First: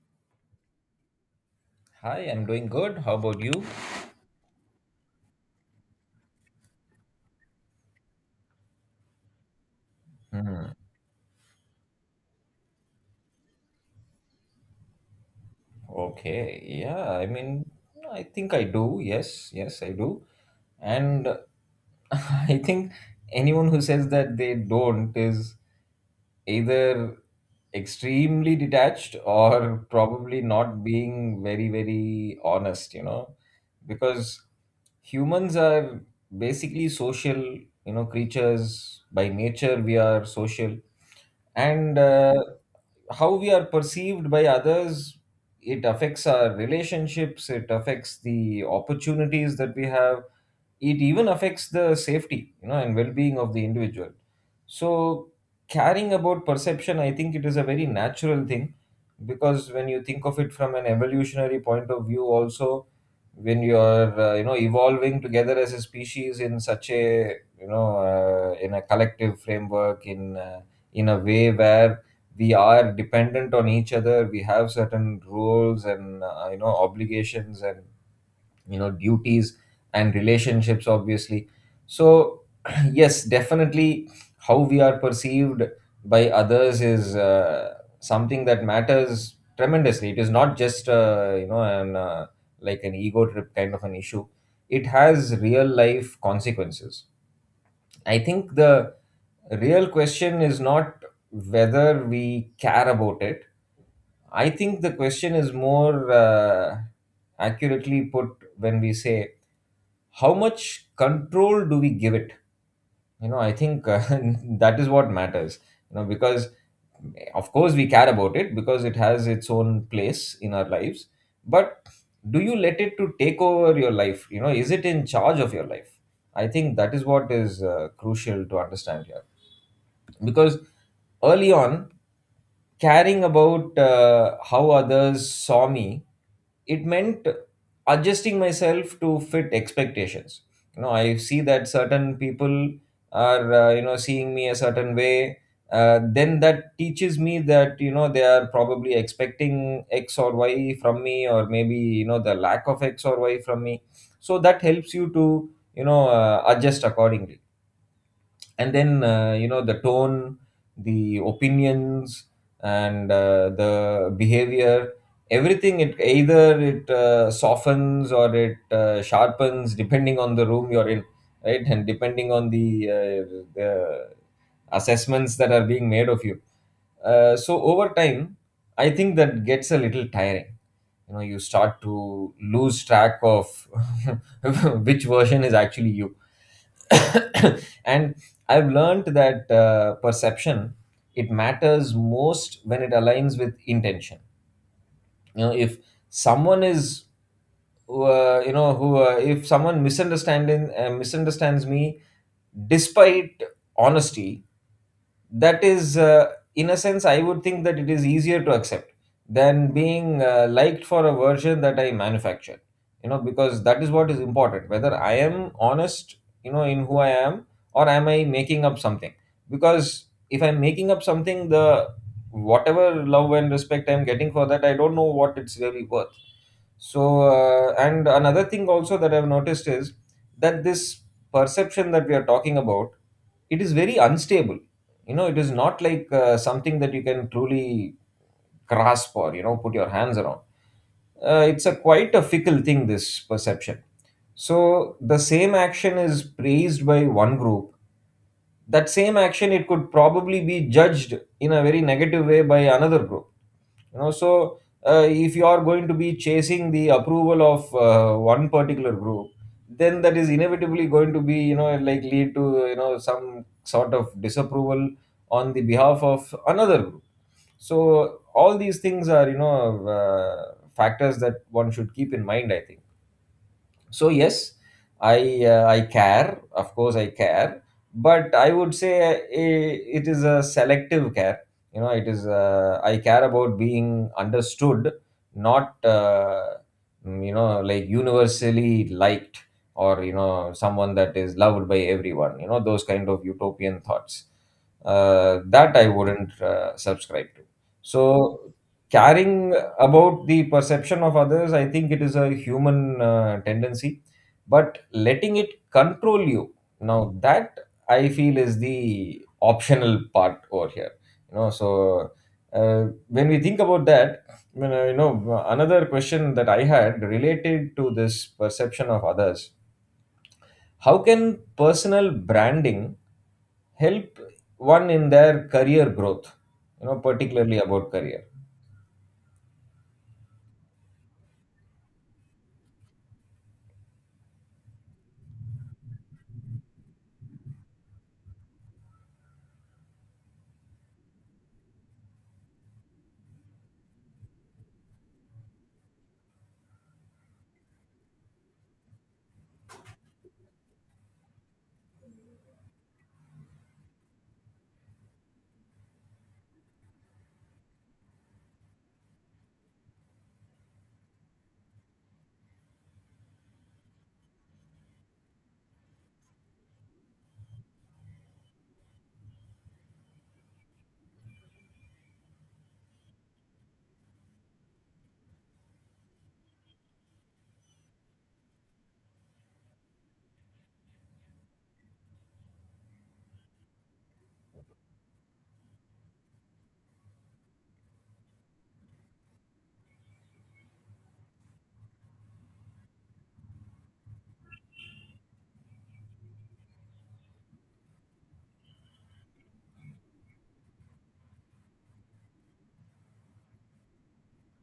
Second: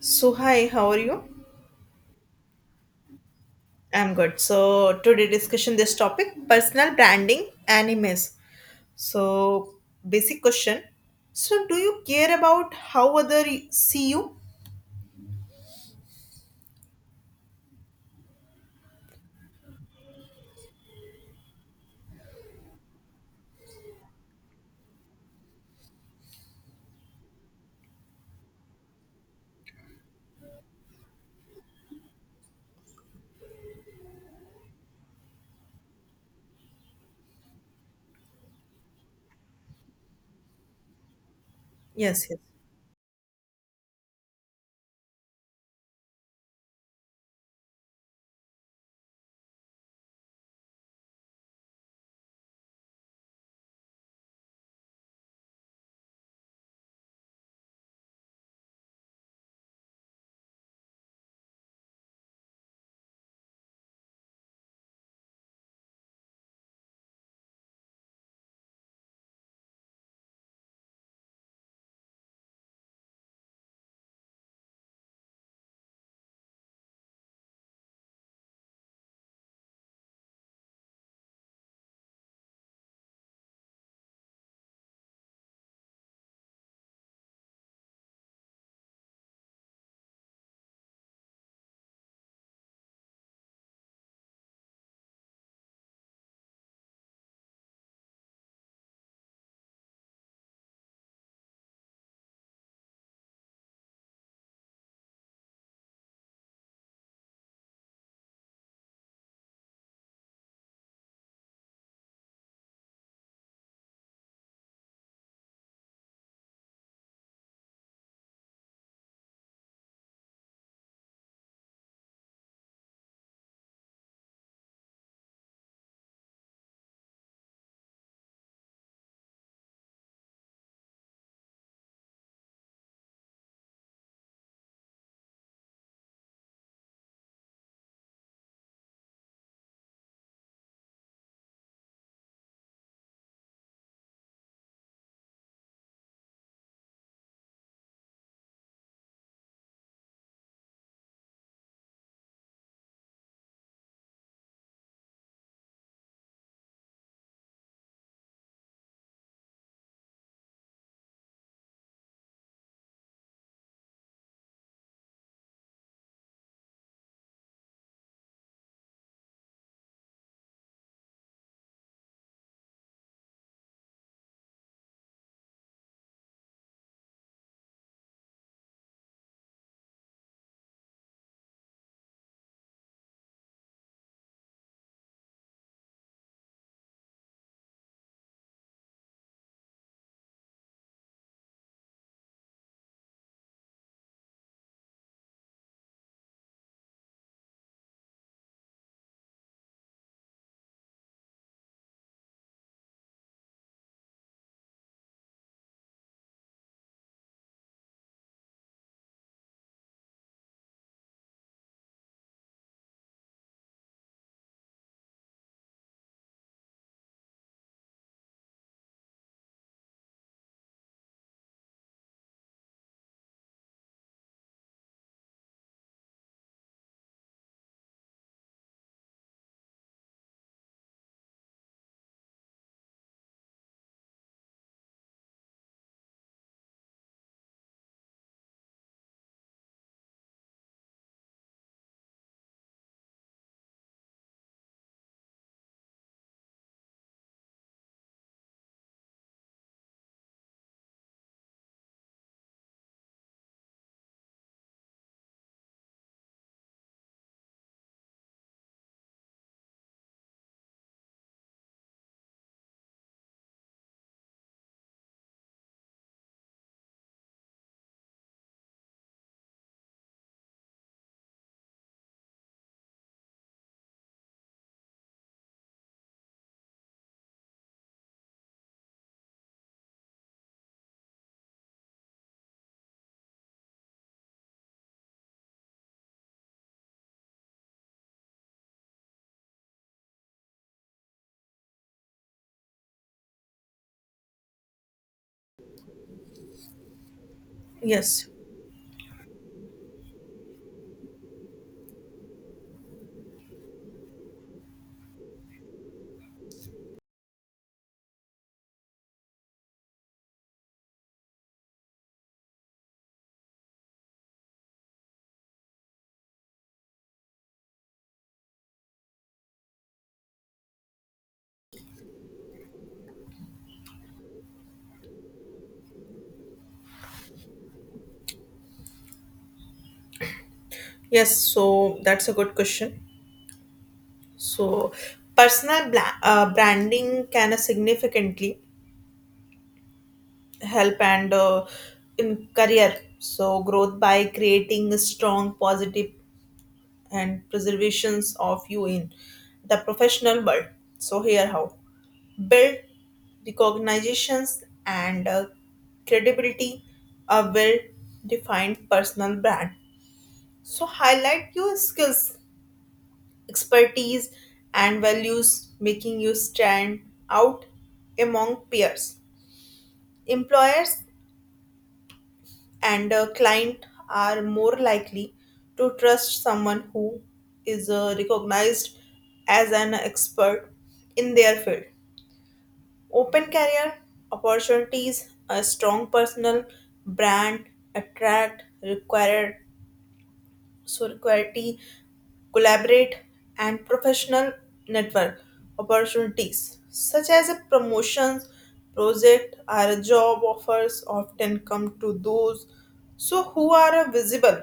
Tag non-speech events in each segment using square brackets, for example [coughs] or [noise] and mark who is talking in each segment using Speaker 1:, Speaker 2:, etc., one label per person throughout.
Speaker 1: So hi, how are you?
Speaker 2: Hi, I'm doing good. How about you?
Speaker 1: I'm good. So today discussion this topic personal branding animes. So basic
Speaker 2: Hmm.
Speaker 1: question. So do you care about how other see you?
Speaker 2: Okay. Yeah. I think I do. Yes, yes, I do. And [laughs] I think anyone who says that they don't is either extremely detached or probably not being very, very honest, you know, because humans are basically social, you know, creatures. By nature, we are social. And
Speaker 1: Yes,
Speaker 2: uh,
Speaker 1: yes.
Speaker 2: how we are perceived by others, it affects our relationships, it affects the opportunities that we have, it even affects the safety, you know, and well-being of the individual. So caring about perception, I think it is a very natural thing, because when you think of it from an evolutionary point of view also, when you are you know, evolving together as a species in such a, you know, in a collective framework, in a way where we are dependent on each other, we have certain rules and, you know, obligations and, you know, duties and relationships obviously. So [clears throat] yes, definitely, how we are perceived by others is, something that matters tremendously. It is not just, you know, an, like an ego trip kind of an issue. It has real life consequences. I think the real question is not whether we care about it. I think the question is more accurately put when we say, how much control do we give it? You know, I think [laughs] that is what matters. You know, because of course we care about it because it has its own place in our lives, but do you let it to take over your life? You know, is it in charge of your life? I think that is what is crucial to understand here. Because early on, caring about how others saw me, it meant adjusting myself to fit expectations. You know, I see that certain people are, you know, seeing me a certain way. Then that teaches me that, you know, they are probably expecting x or y from me, or maybe, you know, the lack of x or y from me. So that helps you to, you know, adjust accordingly. And then, you know, the tone, the opinions, and the behavior, everything, it either, it softens or it sharpens depending on the room you're in, right? And depending on the assessments that are being made of you. So over time, I think that gets a little tiring. You know, you start to lose track of [laughs] which version is actually you. [coughs] And I've learned that perception, it matters most when it aligns with intention. You know, if someone is, you know who if someone misunderstanding misunderstands me despite honesty, that is, in a sense, I would think that it is easier to accept than being liked for a version that I manufacture. You know, because that is what is important, whether I am honest, you know, in who I am, or am I making up something? Because if I'm making up something, the whatever love and respect I'm getting for that, I don't know what it's really worth. So, and another thing also that I've noticed is that this perception that we are talking about, it is very unstable. You know, it is not like something that you can truly grasp or, you know, put your hands around. It's a quite a fickle thing, this perception. So the same action is praised by one group. That same action, it could probably be judged in a very negative way by another group. You know, so if you are going to be chasing the approval of one particular group, then that is inevitably going to be, you know, like, lead to, you know, some sort of disapproval on the behalf of another group. So all these things are, you know, uh, factors that one should keep in mind, I think. So yes, I, I care. Of course I care. But I would say, it is a selective care. You know, it is, I care about being understood, not, you know, like, universally liked, or, you know, someone that is loved by everyone, you know, those kind of utopian thoughts, that I wouldn't subscribe to. So
Speaker 1: Yes.
Speaker 2: caring about the perception of others, I think it is a human tendency. But letting it control you, now that, I feel, is the optional part over here. You know, so uh, when we think about that, you know, you know, another question that I had related to this perception of others, how can personal branding help one in their career growth? You know, particularly about career.
Speaker 1: Yes, so that's a good question. So personal branding can significantly help and in career so growth by creating a strong positive and preservations of you in the professional world. So here how build recognitions and credibility a well-defined personal brand. So highlight your skills, expertise, and values, making you stand out among peers. Employers and a client are more likely to trust someone who is recognized as an expert in their field. Open career opportunities, a strong personal brand, attract required solidarity, collaborate, and professional network opportunities, such as a promotions, project, or job offers, often come to those so who are visible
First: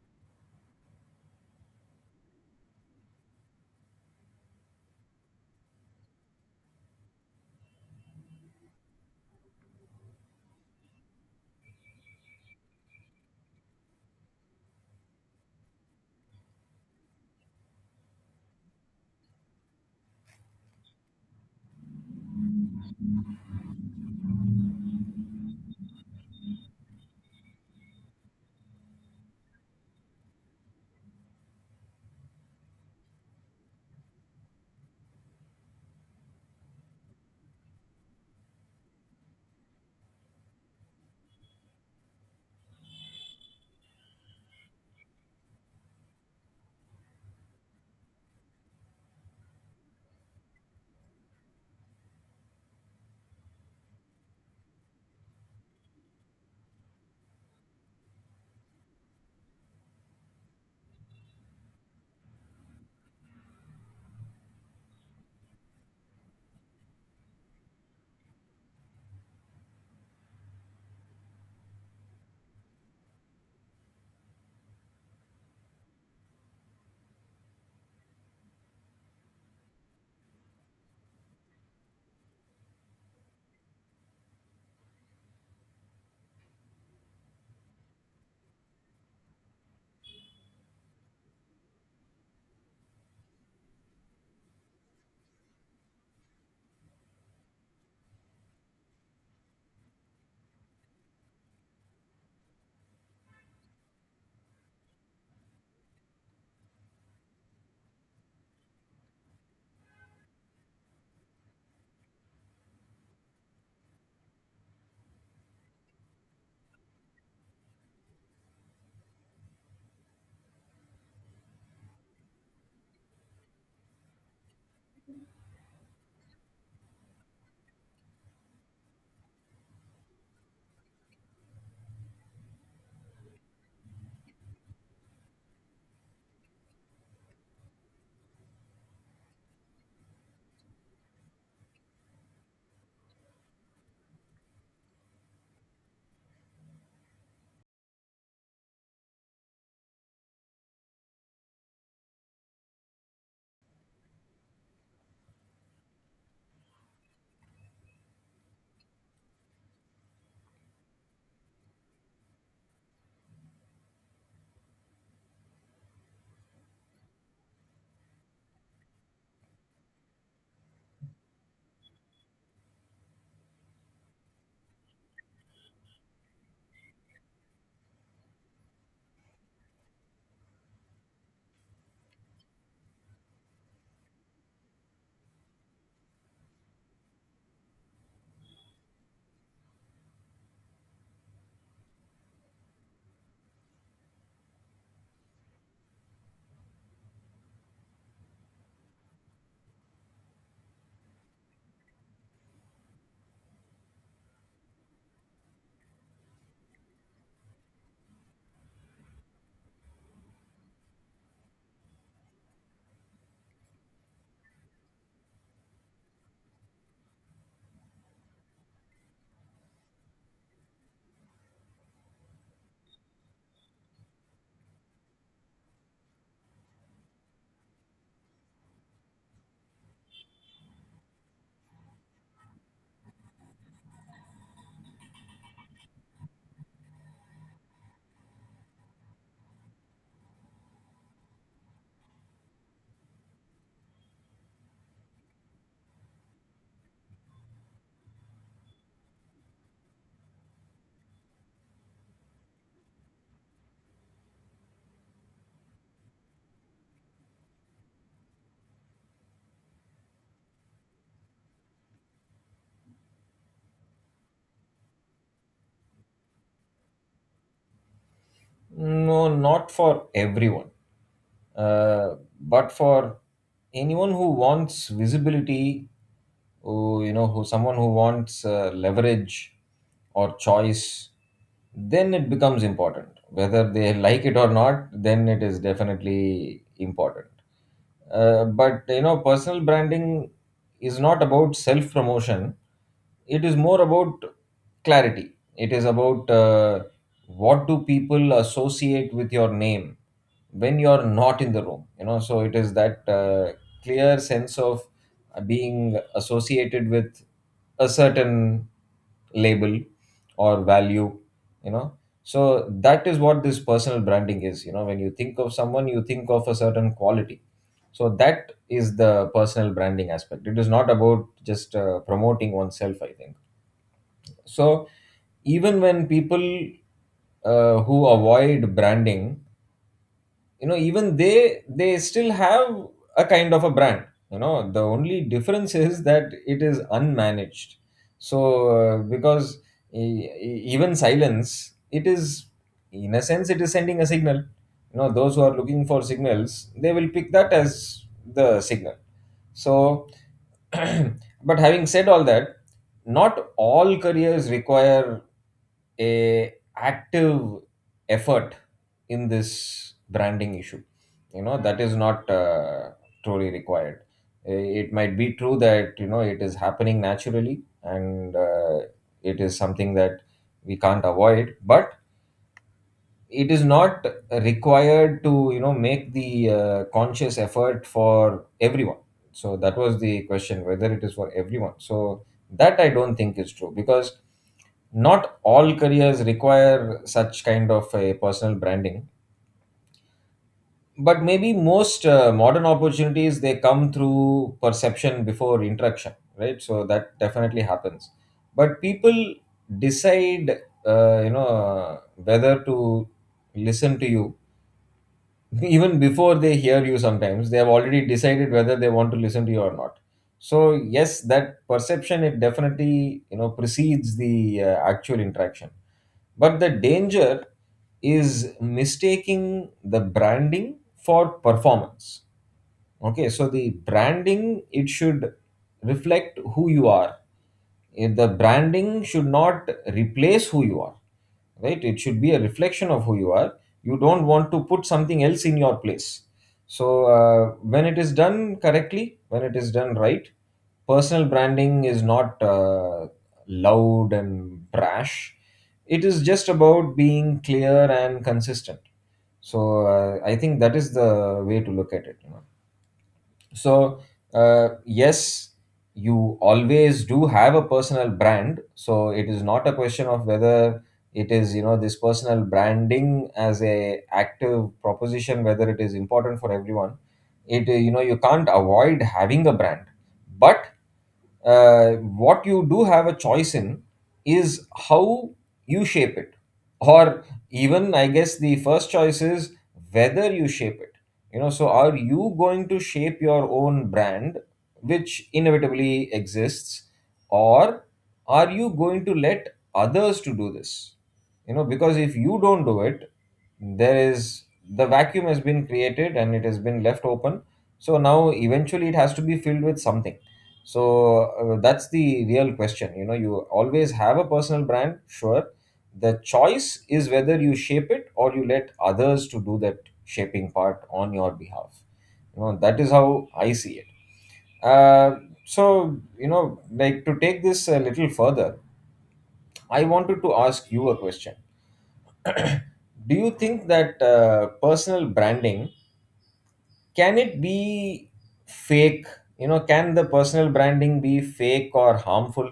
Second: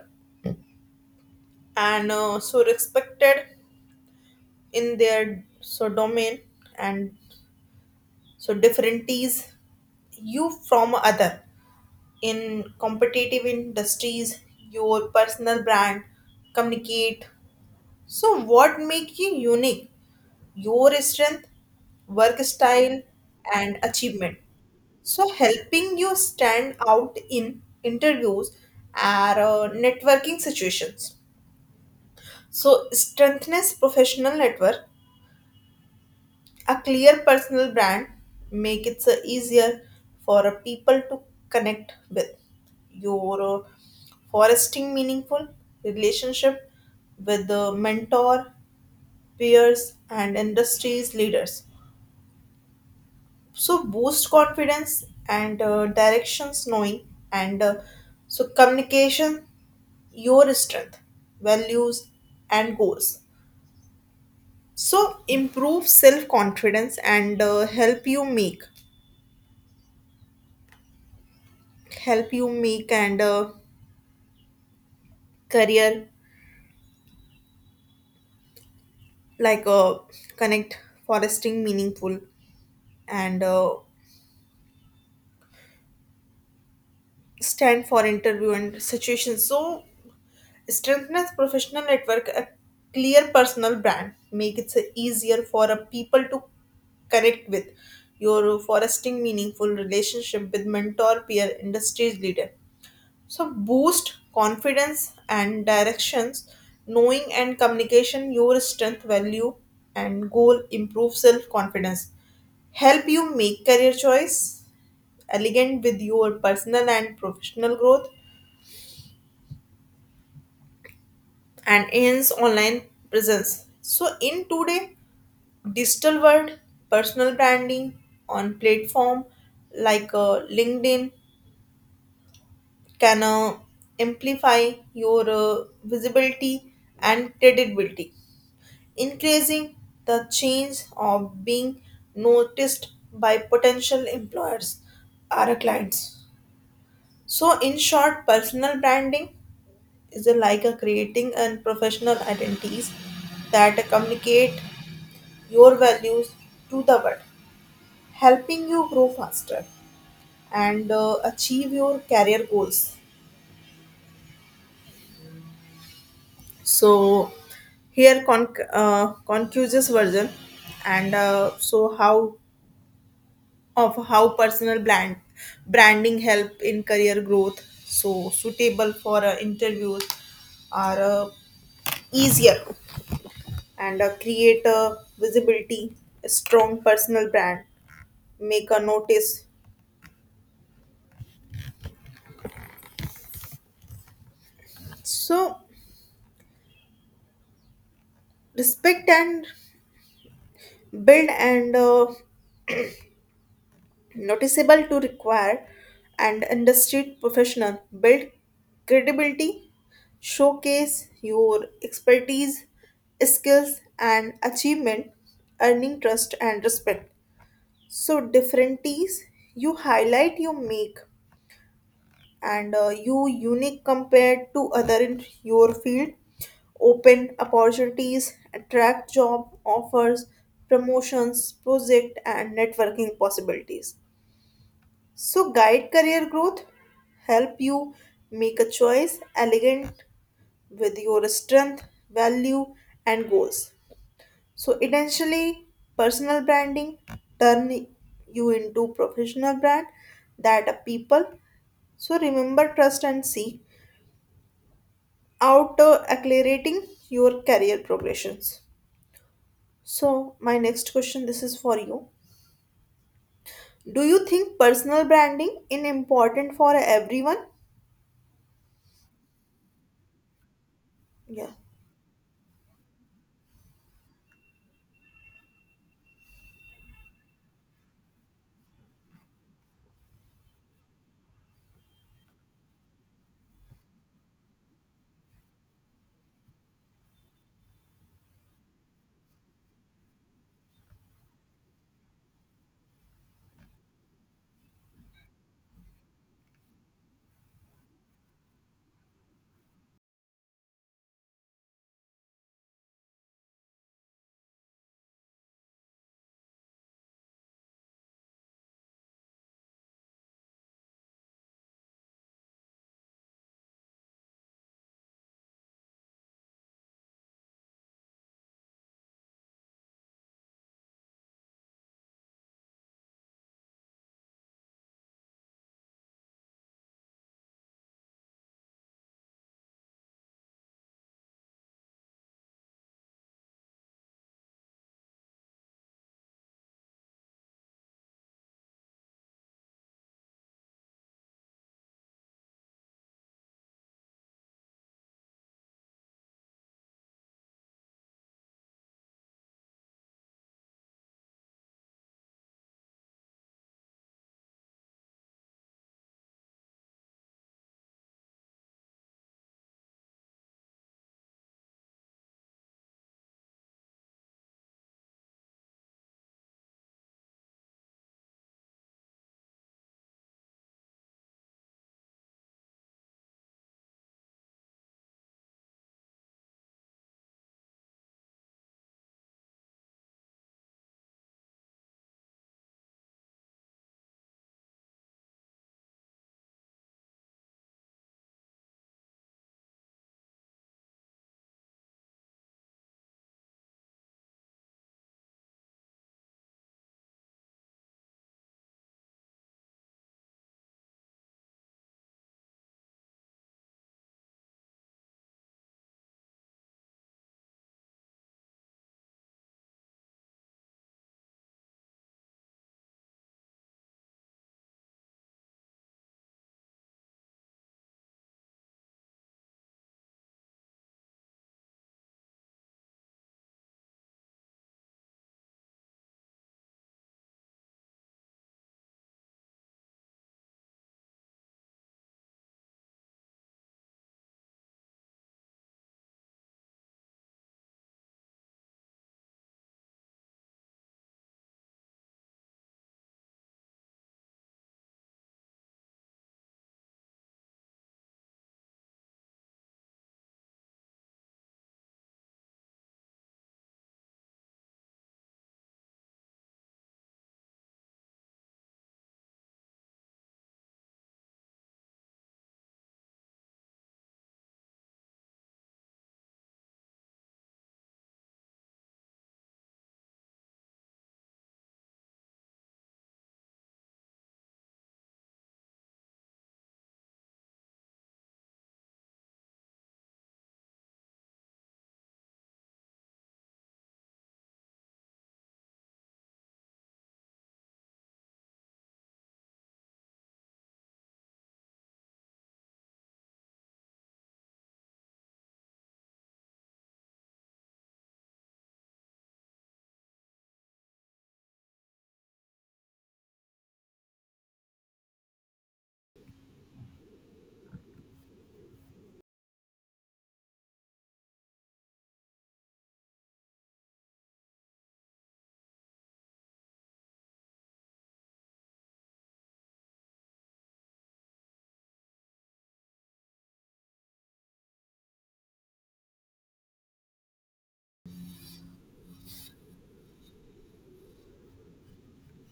Speaker 1: and so respected in their so domain and so differencies you from other in competitive industries your personal brand communicate so what make you unique your strength, work style, and achievement. So, helping you stand out in interviews or networking situations. So, strengthens professional network, a clear personal brand make it so easier for people to connect with. Your fostering meaningful relationship with the mentor, peers, and industries leaders so boost confidence and directions knowing and so communication your strength values and goals so improve self confidence and help you make and career like connect foresting meaningful and stand for interview and situations so strengthen professional network, a clear personal brand. Make it so easier for a people to connect with. You're fostering meaningful relationship with mentor, peer, industries leader. So boost confidence and directions. Knowing and communication your strength, value, and goal improve self confidence. Help you make career choice elegant with your personal and professional growth and hence online presence. So in today digital world, personal branding on platform like LinkedIn can amplify your visibility and credibility, increasing the chance of being noticed by potential employers or clients. So in short, personal branding is a like a creating and professional identities that communicate your values to the world, helping you grow faster and achieve your career goals. So, here conclusive version and so how of how personal brand branding help in career growth so suitable for interviews are easier and create a visibility a strong personal brand make a notice so respect and build and noticeable to require and industry professional build credibility showcase your expertise skills and achievement earning trust and respect so differences you highlight you make and you unique compared to other in your field open opportunities, attract job offers, promotions, project, and networking possibilities. So, guide career growth, help you make a choice elegant with your strength, value, and goals. So, essentially, personal branding turn you into professional brand that a people. So, remember trust and seek out accelerating your career progressions. So, my next question this is for you. Do you think personal branding is important for everyone?
Speaker 2: No, not for everyone,
Speaker 1: Yeah.
Speaker 2: but for anyone who wants visibility, who, you know, who someone who wants leverage or choice, then it becomes important. Whether they like it or not, then it is definitely important. But you know, personal branding is not about self promotion. It is more about clarity. It is about, what do people associate with your name when you are not in the room? You know, so it is that clear sense of being associated with a certain label or value. You know, so that is what this personal branding is. You know, when you think of someone, you think of a certain quality. So that is the personal branding aspect. It is not about just promoting oneself, I think. So even when people, who avoid branding, you know, even they still have a kind of a brand. You know, the only difference is that it is unmanaged. So because even silence, it is, in a sense, it is sending a signal. You know, those who are looking for signals, they will pick that as the signal. So, [clears throat] but having said all that, not all careers require a active effort in this branding issue. You know, that is not truly required. It might be true that, you know, it is happening naturally, and, it is something that we can't avoid. But it is not required to, you know, make the conscious effort for everyone. So that was the question, whether it is for everyone. So that I don't think is true, because not all careers require such kind of a personal branding. But maybe most modern opportunities, they come through perception before interaction, right? So that definitely happens. But people decide, you know, whether to listen to you, [laughs] even before they hear you. Sometimes they have already decided whether they want to listen to you or not. So yes, that perception, it definitely, you know, precedes the actual interaction. But the danger is mistaking the branding for performance. Okay, so the branding, it should reflect who you are. If the branding should not replace who you are, right? It should be a reflection of who you are. You don't want to put something else in your place. So when it is done correctly, when it is done right, personal branding is not loud and brash. It is just about being clear and consistent. So I think that is the way to look at it. So yes, you always do have a personal brand. So it is not a question of whether it is, you know, this personal branding as a active proposition, whether it is important for everyone. It, you know, you can't avoid having a brand. But what you do have a choice in is how you shape it, or even, I guess, the first choice is whether you shape it. You know, so are you going to shape your own brand, which inevitably exists, or are you going to let others to do this? You know, because if you don't do it, there is, the vacuum has been created and it has been left open. So now, eventually, it has to be filled with something. So that's the real question. You know, you always have a personal brand, sure. The choice is whether you shape it or you let others to do that shaping part on your behalf. You know, that is how I see it. uh, so you know, like, to take this a little further, I wanted to ask you a question. Do you think that, personal branding, can it be fake? You know, can the personal branding be fake or harmful?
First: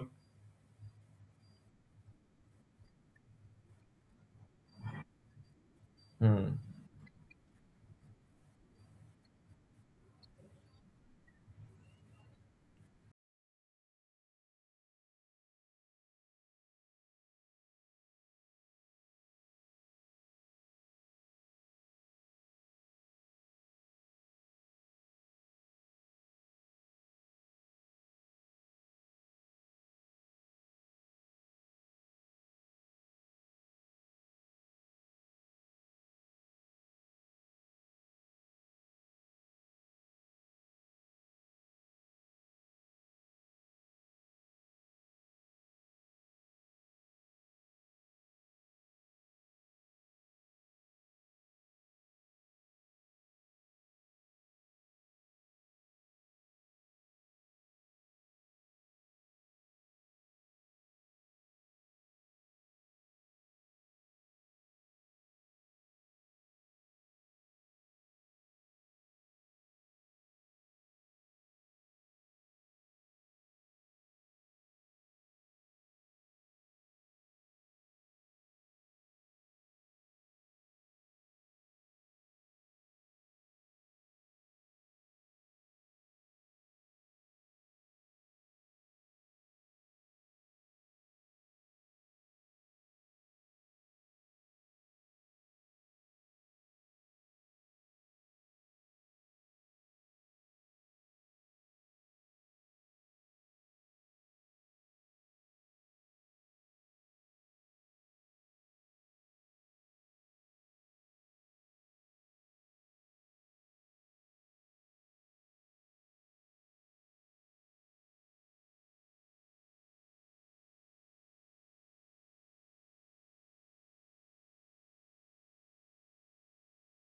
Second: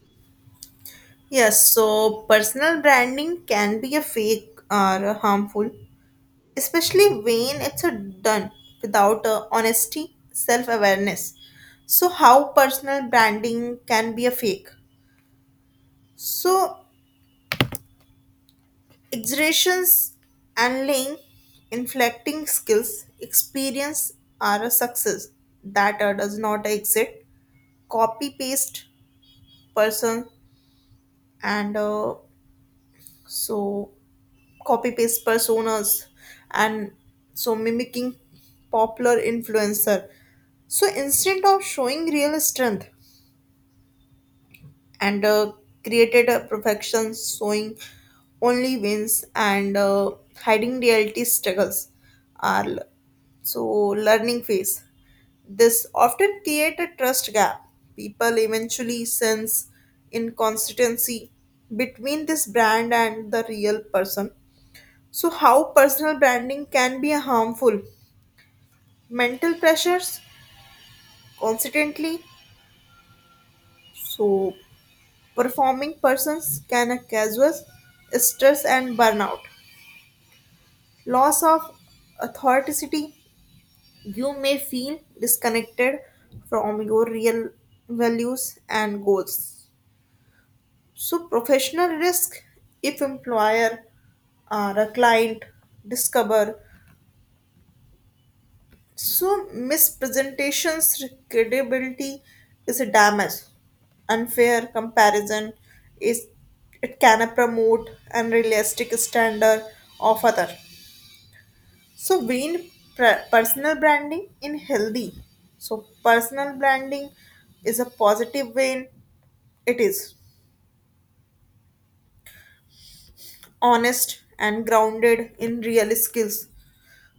Speaker 1: Yes, so personal branding can be a fake or harmful,
Speaker 2: Hmm.
Speaker 1: especially when it's a done without honesty, self awareness. So, how personal branding can be a fake? So, exaggerations and lying, inflecting skills, experience are a success that does not exist. Copy paste person and so copy paste personas and so mimicking popular influencer so instead of showing real strength and created a perfection showing only wins and hiding reality struggles are so learning phase this often create a trust gap people eventually sense inconsistency between this brand and the real person so, how personal branding can be harmful? Mental pressures constantly. So, performing persons can cause stress and burnout. Loss of authenticity. You may feel disconnected from your real values and goals. So, professional risk if employer or a client discover so, mispresentations credibility is a damage. Unfair comparison is it can promote unrealistic standard of other. So, being personal branding in healthy. So, personal branding is a positive vein. It is honest and grounded in real skills,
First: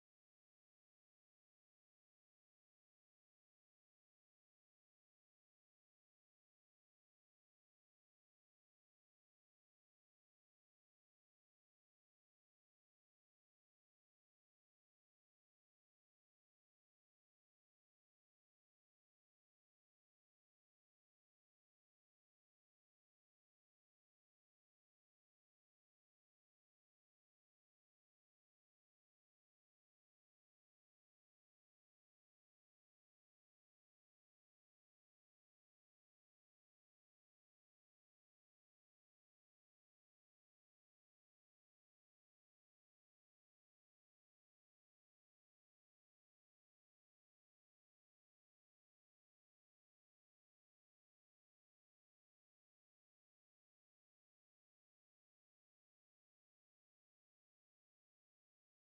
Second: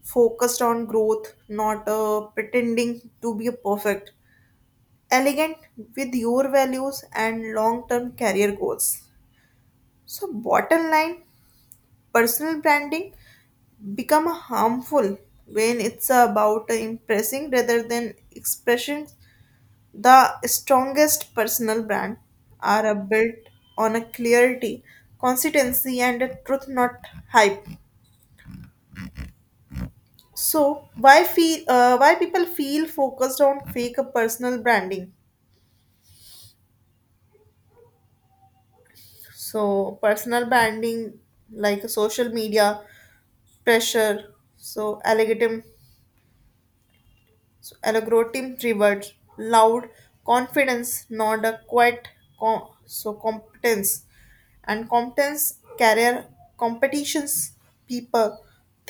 Speaker 1: focused on growth, not pretending to be perfect elegant with your values and long term career goals. So, bottom line personal branding become harmful when it's about impressing rather than expression. The strongest personal brand are built on a clarity, consistency, and a truth, not hype. So, why feel? Why people feel focused on fake personal branding? So personal branding, like social media pressure, so algorithm, so algorithm rewards loud confidence, not a quiet so competence, and competence career competitions people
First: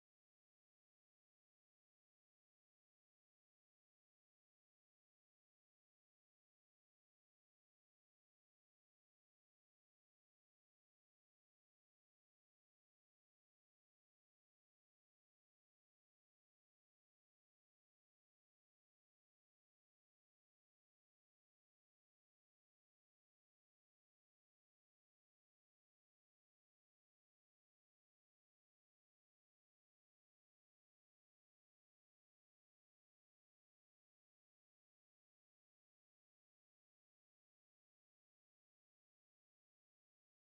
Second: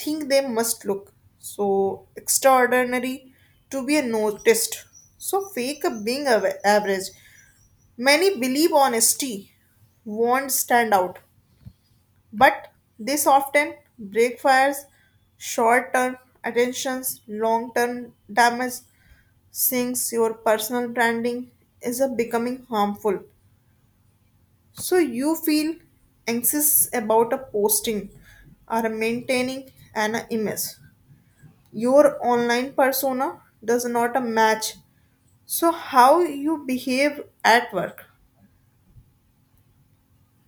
Speaker 1: think they must look so extraordinary to be noticed. So fake being average. Many believe honesty won't stand out. But this often backfires short term attentions, long term damage, sinks your personal branding is a becoming harmful. So you feel anxious about a posting or maintaining an image. Your online persona does not match. So how you behave at work.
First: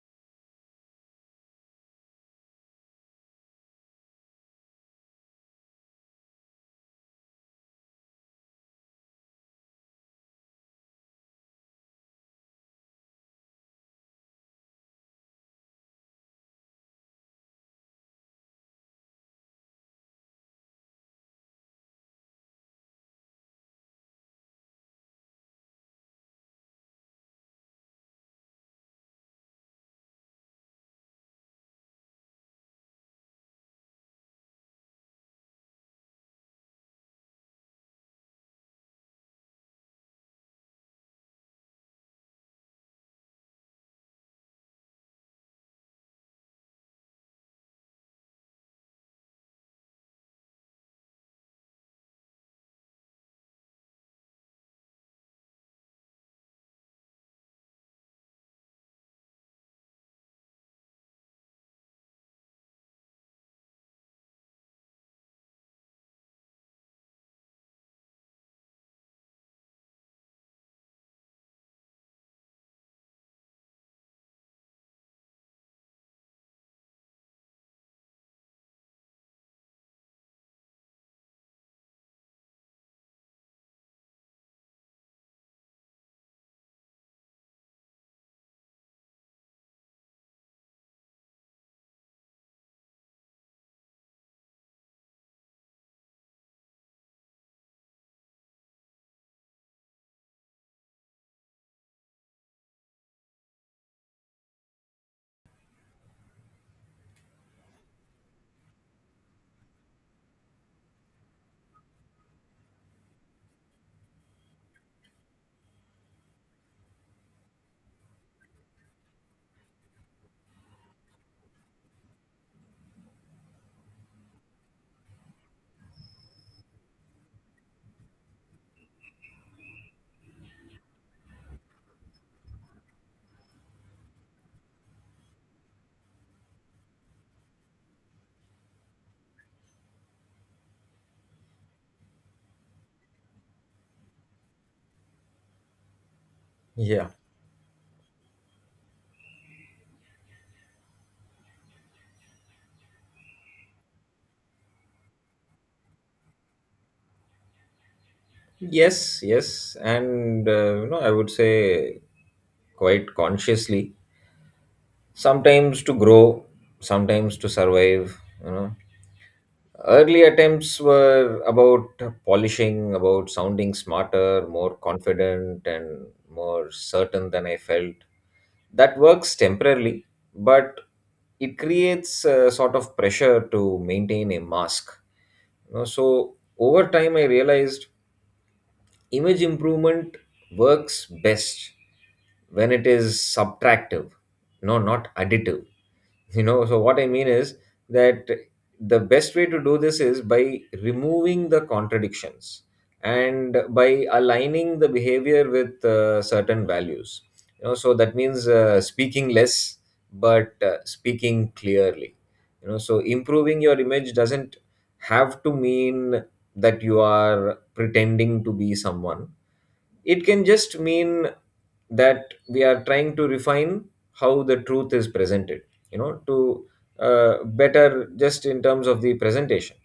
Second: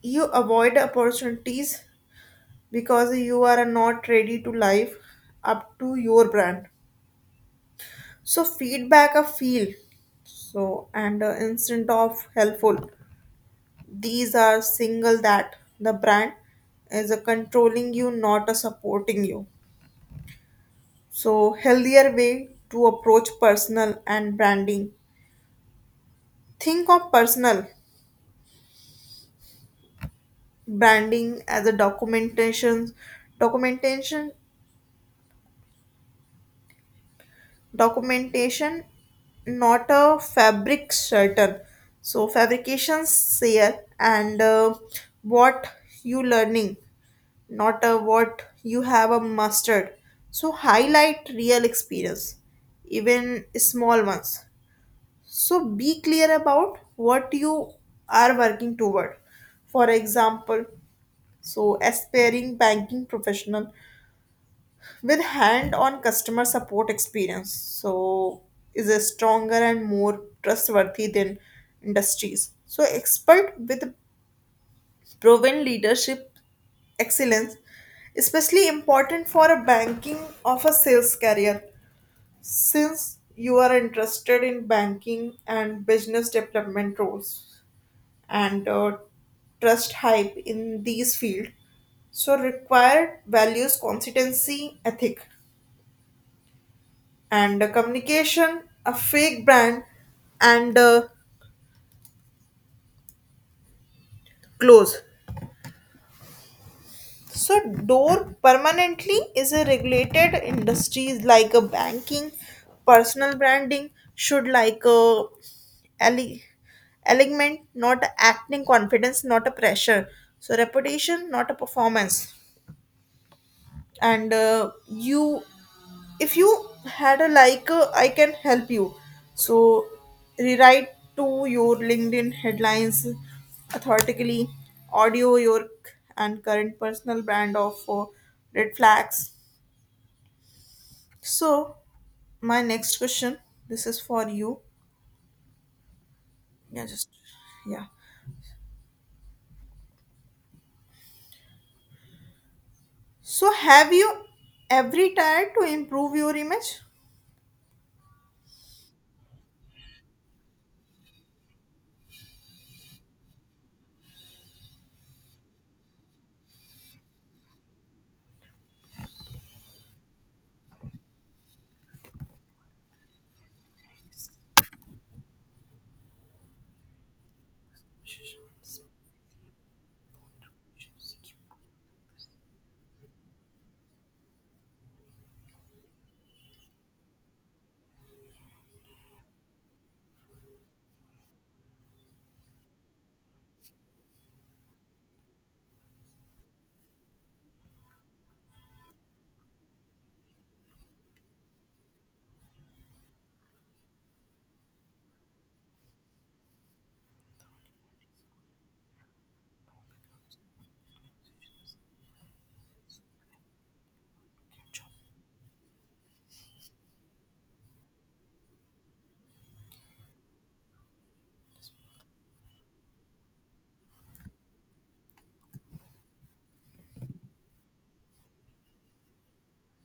Speaker 1: You avoid opportunities because you are not ready to live up to your brand. So feedback a feel so and instant of helpful. These are single that the brand is a controlling you, not a supporting you. So healthier way to approach personal and branding. Think of personal branding as a documentation documentation not a fabric certain so fabrications here and what you learning not a what you have a mastered so highlight real experience even small ones so be clear about what you are working toward for example so aspiring banking professional with hand-on customer support experience so is a stronger and more trustworthy than industries so expert with proven leadership excellence especially important for a banking of a sales career since you are interested in banking and business development roles and trust hype in these fields so required values consistency ethic and communication, a fake brand, and close. So, door permanently is a regulated industries like a banking, personal branding should like a ele- element, not acting confidence, not a pressure. So, reputation, not a performance. And you if you had a like I can help you so rewrite to your LinkedIn headlines authoritatively audio your and current personal brand of red flags so my next question this is for you yeah just
Speaker 2: Yeah.
Speaker 1: yeah so have you ever tried to improve your image?
Speaker 2: Yes, yes, and, you know, I would say quite consciously. Sometimes to grow, sometimes to survive. You know, early attempts were about polishing, about sounding smarter, more confident, and more certain than I felt. That works temporarily, but it creates a sort of pressure to maintain a mask. You know, so over time, I realized image improvement works best when it is subtractive, no, not additive. [laughs] You know, so what I mean is that the best way to do this is by removing the contradictions and by aligning the behavior with certain values. You know, so that means speaking less, but speaking clearly. You know, so improving your image doesn't have to mean that you are pretending to be someone. It can just mean that we are trying to refine how the truth is presented, you know, to better just in terms of the presentation.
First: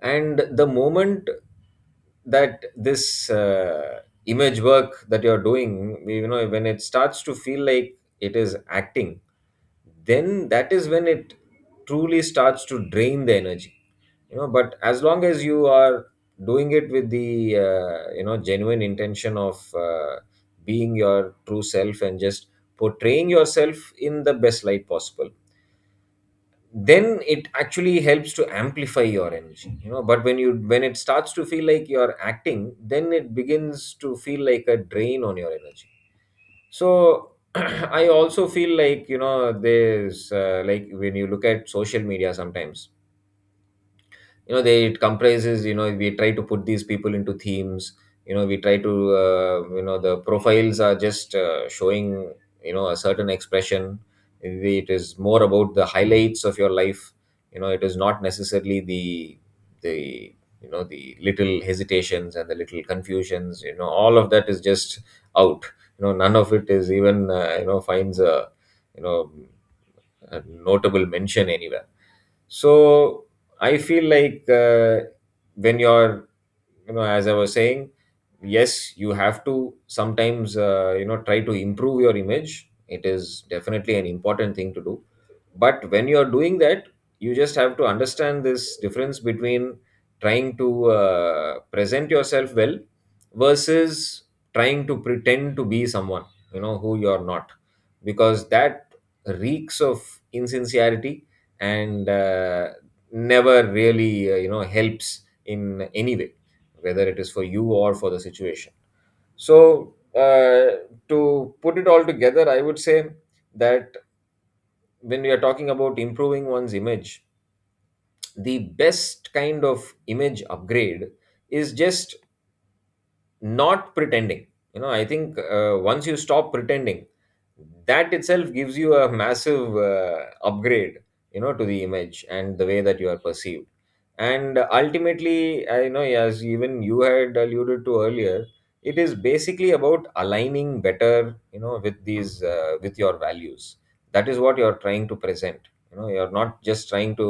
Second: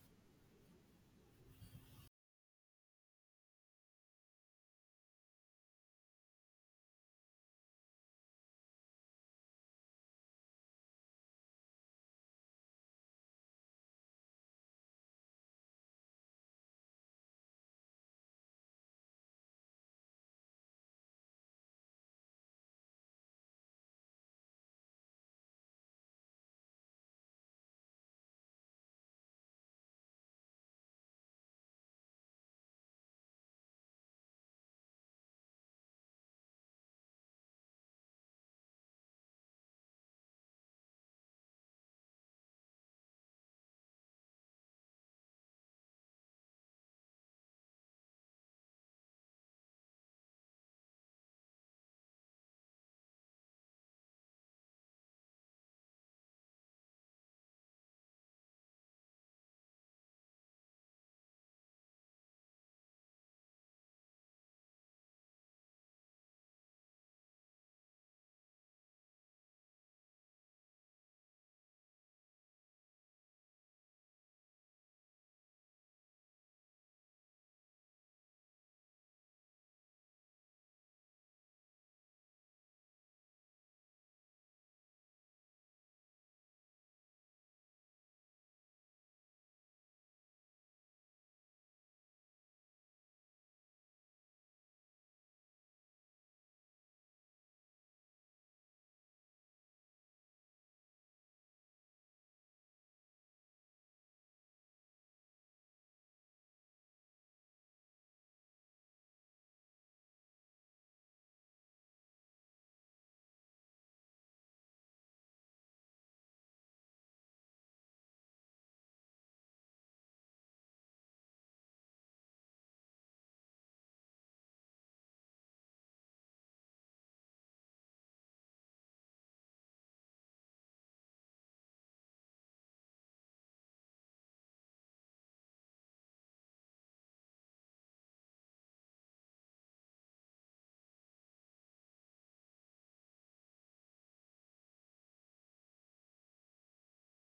Speaker 2: And the moment that this image work that you're doing, you know, when it starts to feel like it is acting, then that is when it truly starts to drain the energy. You know, but as long as you are doing it with the you know genuine intention of being your true self and just portraying yourself in the best light possible, then it actually helps to amplify your energy. You know, but when you when it starts to feel like you're acting, then it begins to feel like a drain on your energy. So [clears throat] I also feel like, you know, there's like when you look at social media sometimes, you know, they it comprises, you know, we try to put these people into themes. You know, we try to you know, the profiles are just showing, you know, a certain expression. It is more about the highlights of your life. You know, it is not necessarily the you know, the little hesitations and the little confusions. You know, all of that is just out. You know, none of it is even you know, finds a, you know, a notable mention anywhere. So I feel like, when you're, you know, as I was saying, yes, you have to sometimes you know, try to improve your image. It is definitely an important thing to do. But when you're doing that, you just have to understand this difference between trying to present yourself well versus trying to pretend to be someone, you know, who you're not, because that reeks of insincerity, and never really you know helps in any way, whether it is for you or for the situation. So, to put it all together, I would say that when we are talking about improving one's image, the best kind of image upgrade is just not pretending. You know, I think once you stop pretending, that itself gives you a massive upgrade, you know, to the image and the way that you are perceived. And ultimately, I know, as even you had alluded to earlier, it is basically about aligning better, you know, with these with your values. That is what you are trying to present. You know, you're not just trying to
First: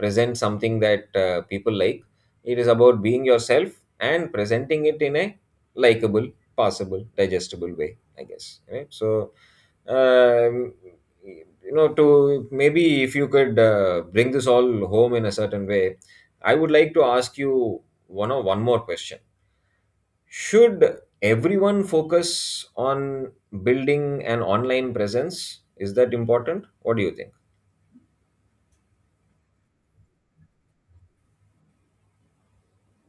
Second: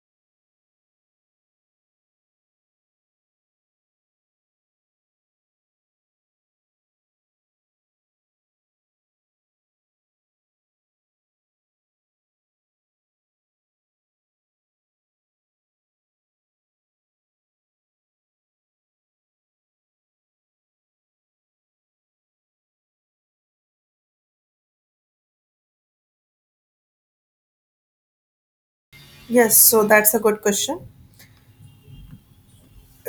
Speaker 2: present something that people like. It is about being yourself and presenting it in a likable, passable, digestible way, I guess. Right? So, um, you know, to maybe if you could bring this all home in a certain way, I would like to ask you one more question. Should everyone focus on building an online presence? Is that important? What do you think?
Speaker 1: Yes, so that's a good question.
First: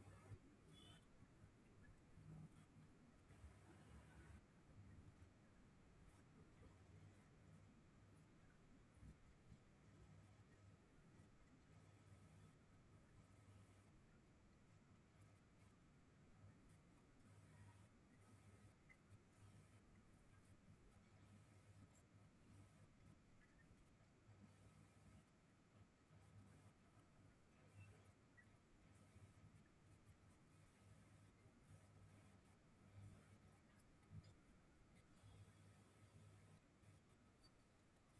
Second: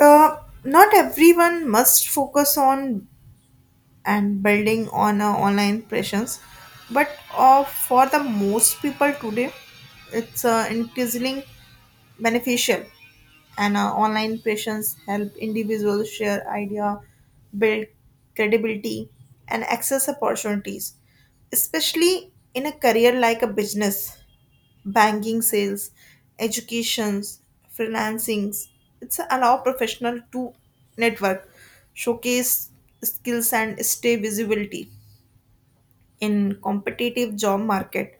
Speaker 1: Uh, Not everyone must focus on and building on a online presence but for the most people today it's increasingly beneficial and online presence help individuals share idea build credibility and access opportunities especially in a career like a business banking sales, educations, financings. It's allow professional to network, showcase skills and stay visibility in competitive job market.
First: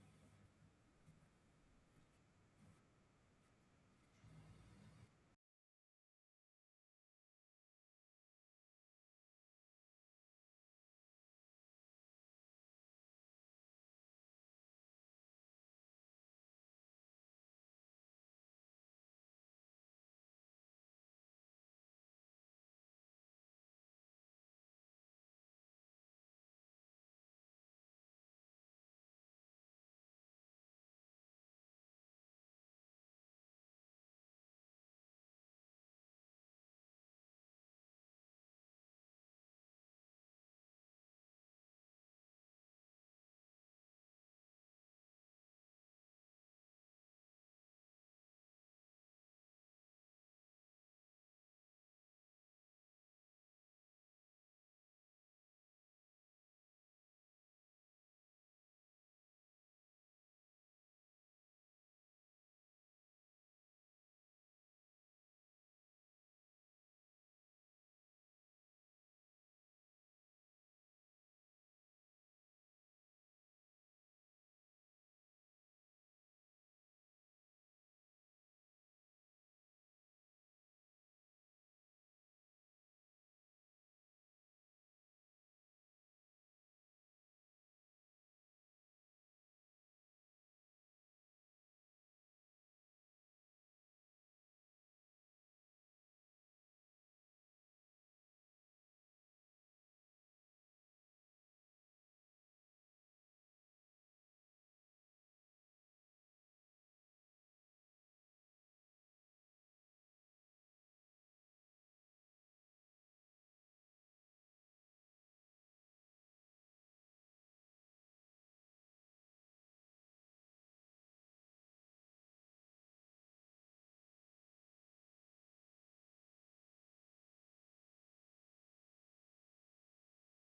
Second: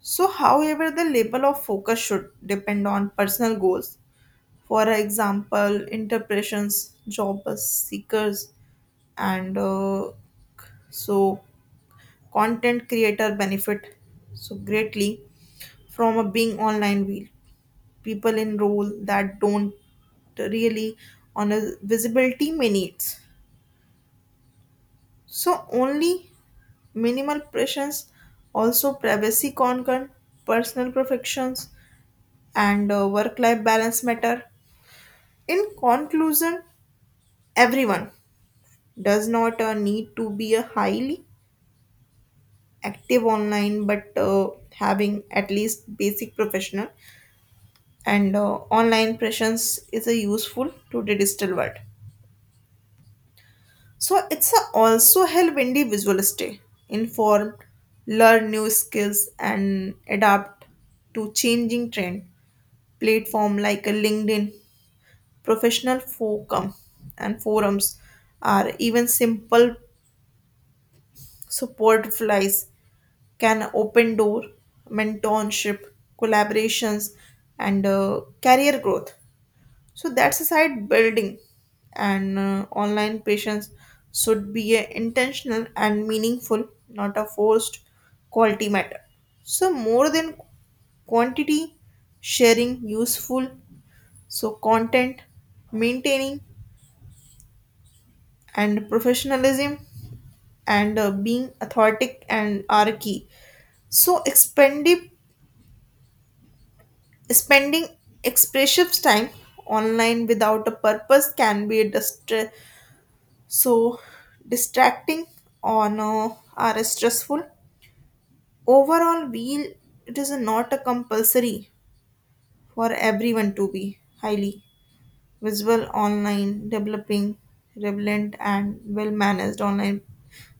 Speaker 1: So however the level of focus should depend on personal goals. For example, interpretations, job seekers and so content creator benefit so greatly from a being online wheel people in role that don't really on a visibility minutes. So only minimal pressures, also privacy concern, personal perfections, and work-life balance matter. In conclusion, everyone does not need to be a highly active online, but having at least basic professional and online presence is a useful to the digital world. So it's a also help individuals stay informed, learn new skills, and adapt to changing trend. Platform like a LinkedIn, professional forum, and forums are even simple support flies can open door mentorship, collaborations, and career growth. So that's a side building, and online patients should be a intentional and meaningful, not a forced quality matter. So more than quantity, sharing useful, so content, maintaining and professionalism and being authentic and are key. So expendive spending expressive time online without a purpose can be a so distracting or no are stressful overall wheel it is not a compulsory for everyone to be highly visible online developing relevant and well managed online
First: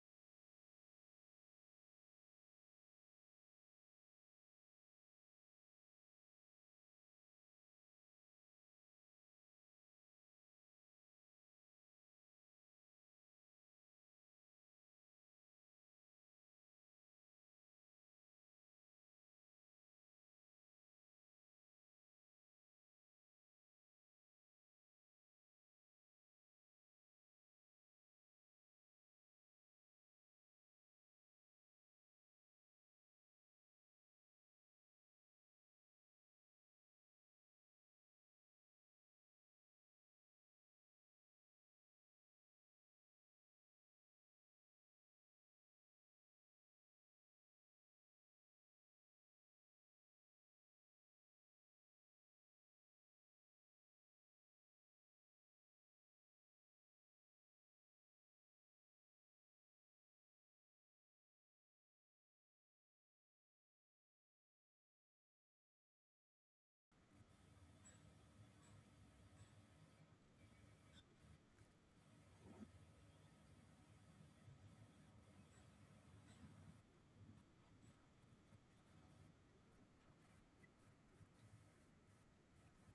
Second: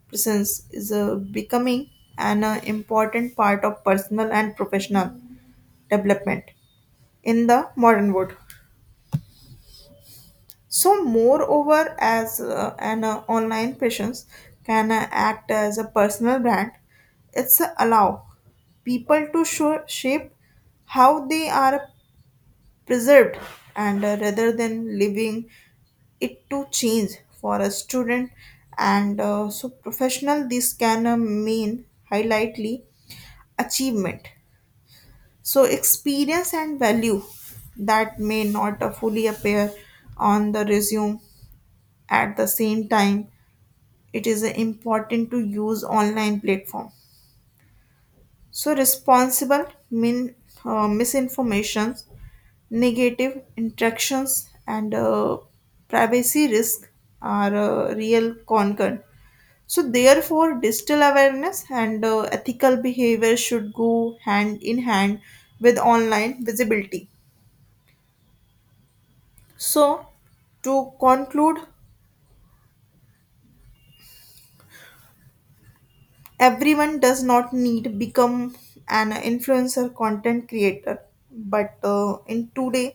Speaker 1: presence is a becoming an important part of personal and professional development in the modern world. So, moreover, as an online presence can act as a personal brand, it's allow people to show, shape how they are preserved and rather than leaving it to change for a student and so professional this can mean highlightly achievement so experience and value that may not fully appear on the resume at the same time, it is important to use online platform. So responsible min, misinformations, negative interactions, and privacy risk are a real concern. So therefore, digital awareness and ethical behavior should go hand in hand with online visibility. So to conclude, everyone does not need become an influencer content creator but in today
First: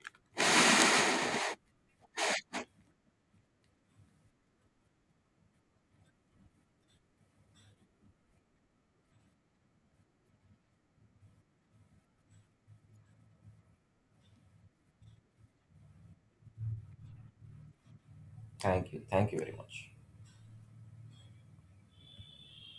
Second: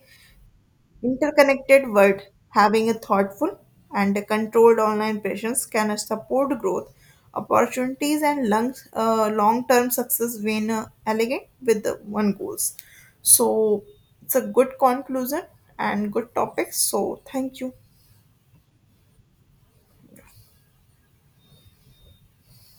Speaker 1: interconnected world having a thoughtful and a controlled online presence can support growth opportunities and long term success when elegant with the one goals so it's a good conclusion and good topic so thank you
Speaker 2: Thank you. Thank you very much.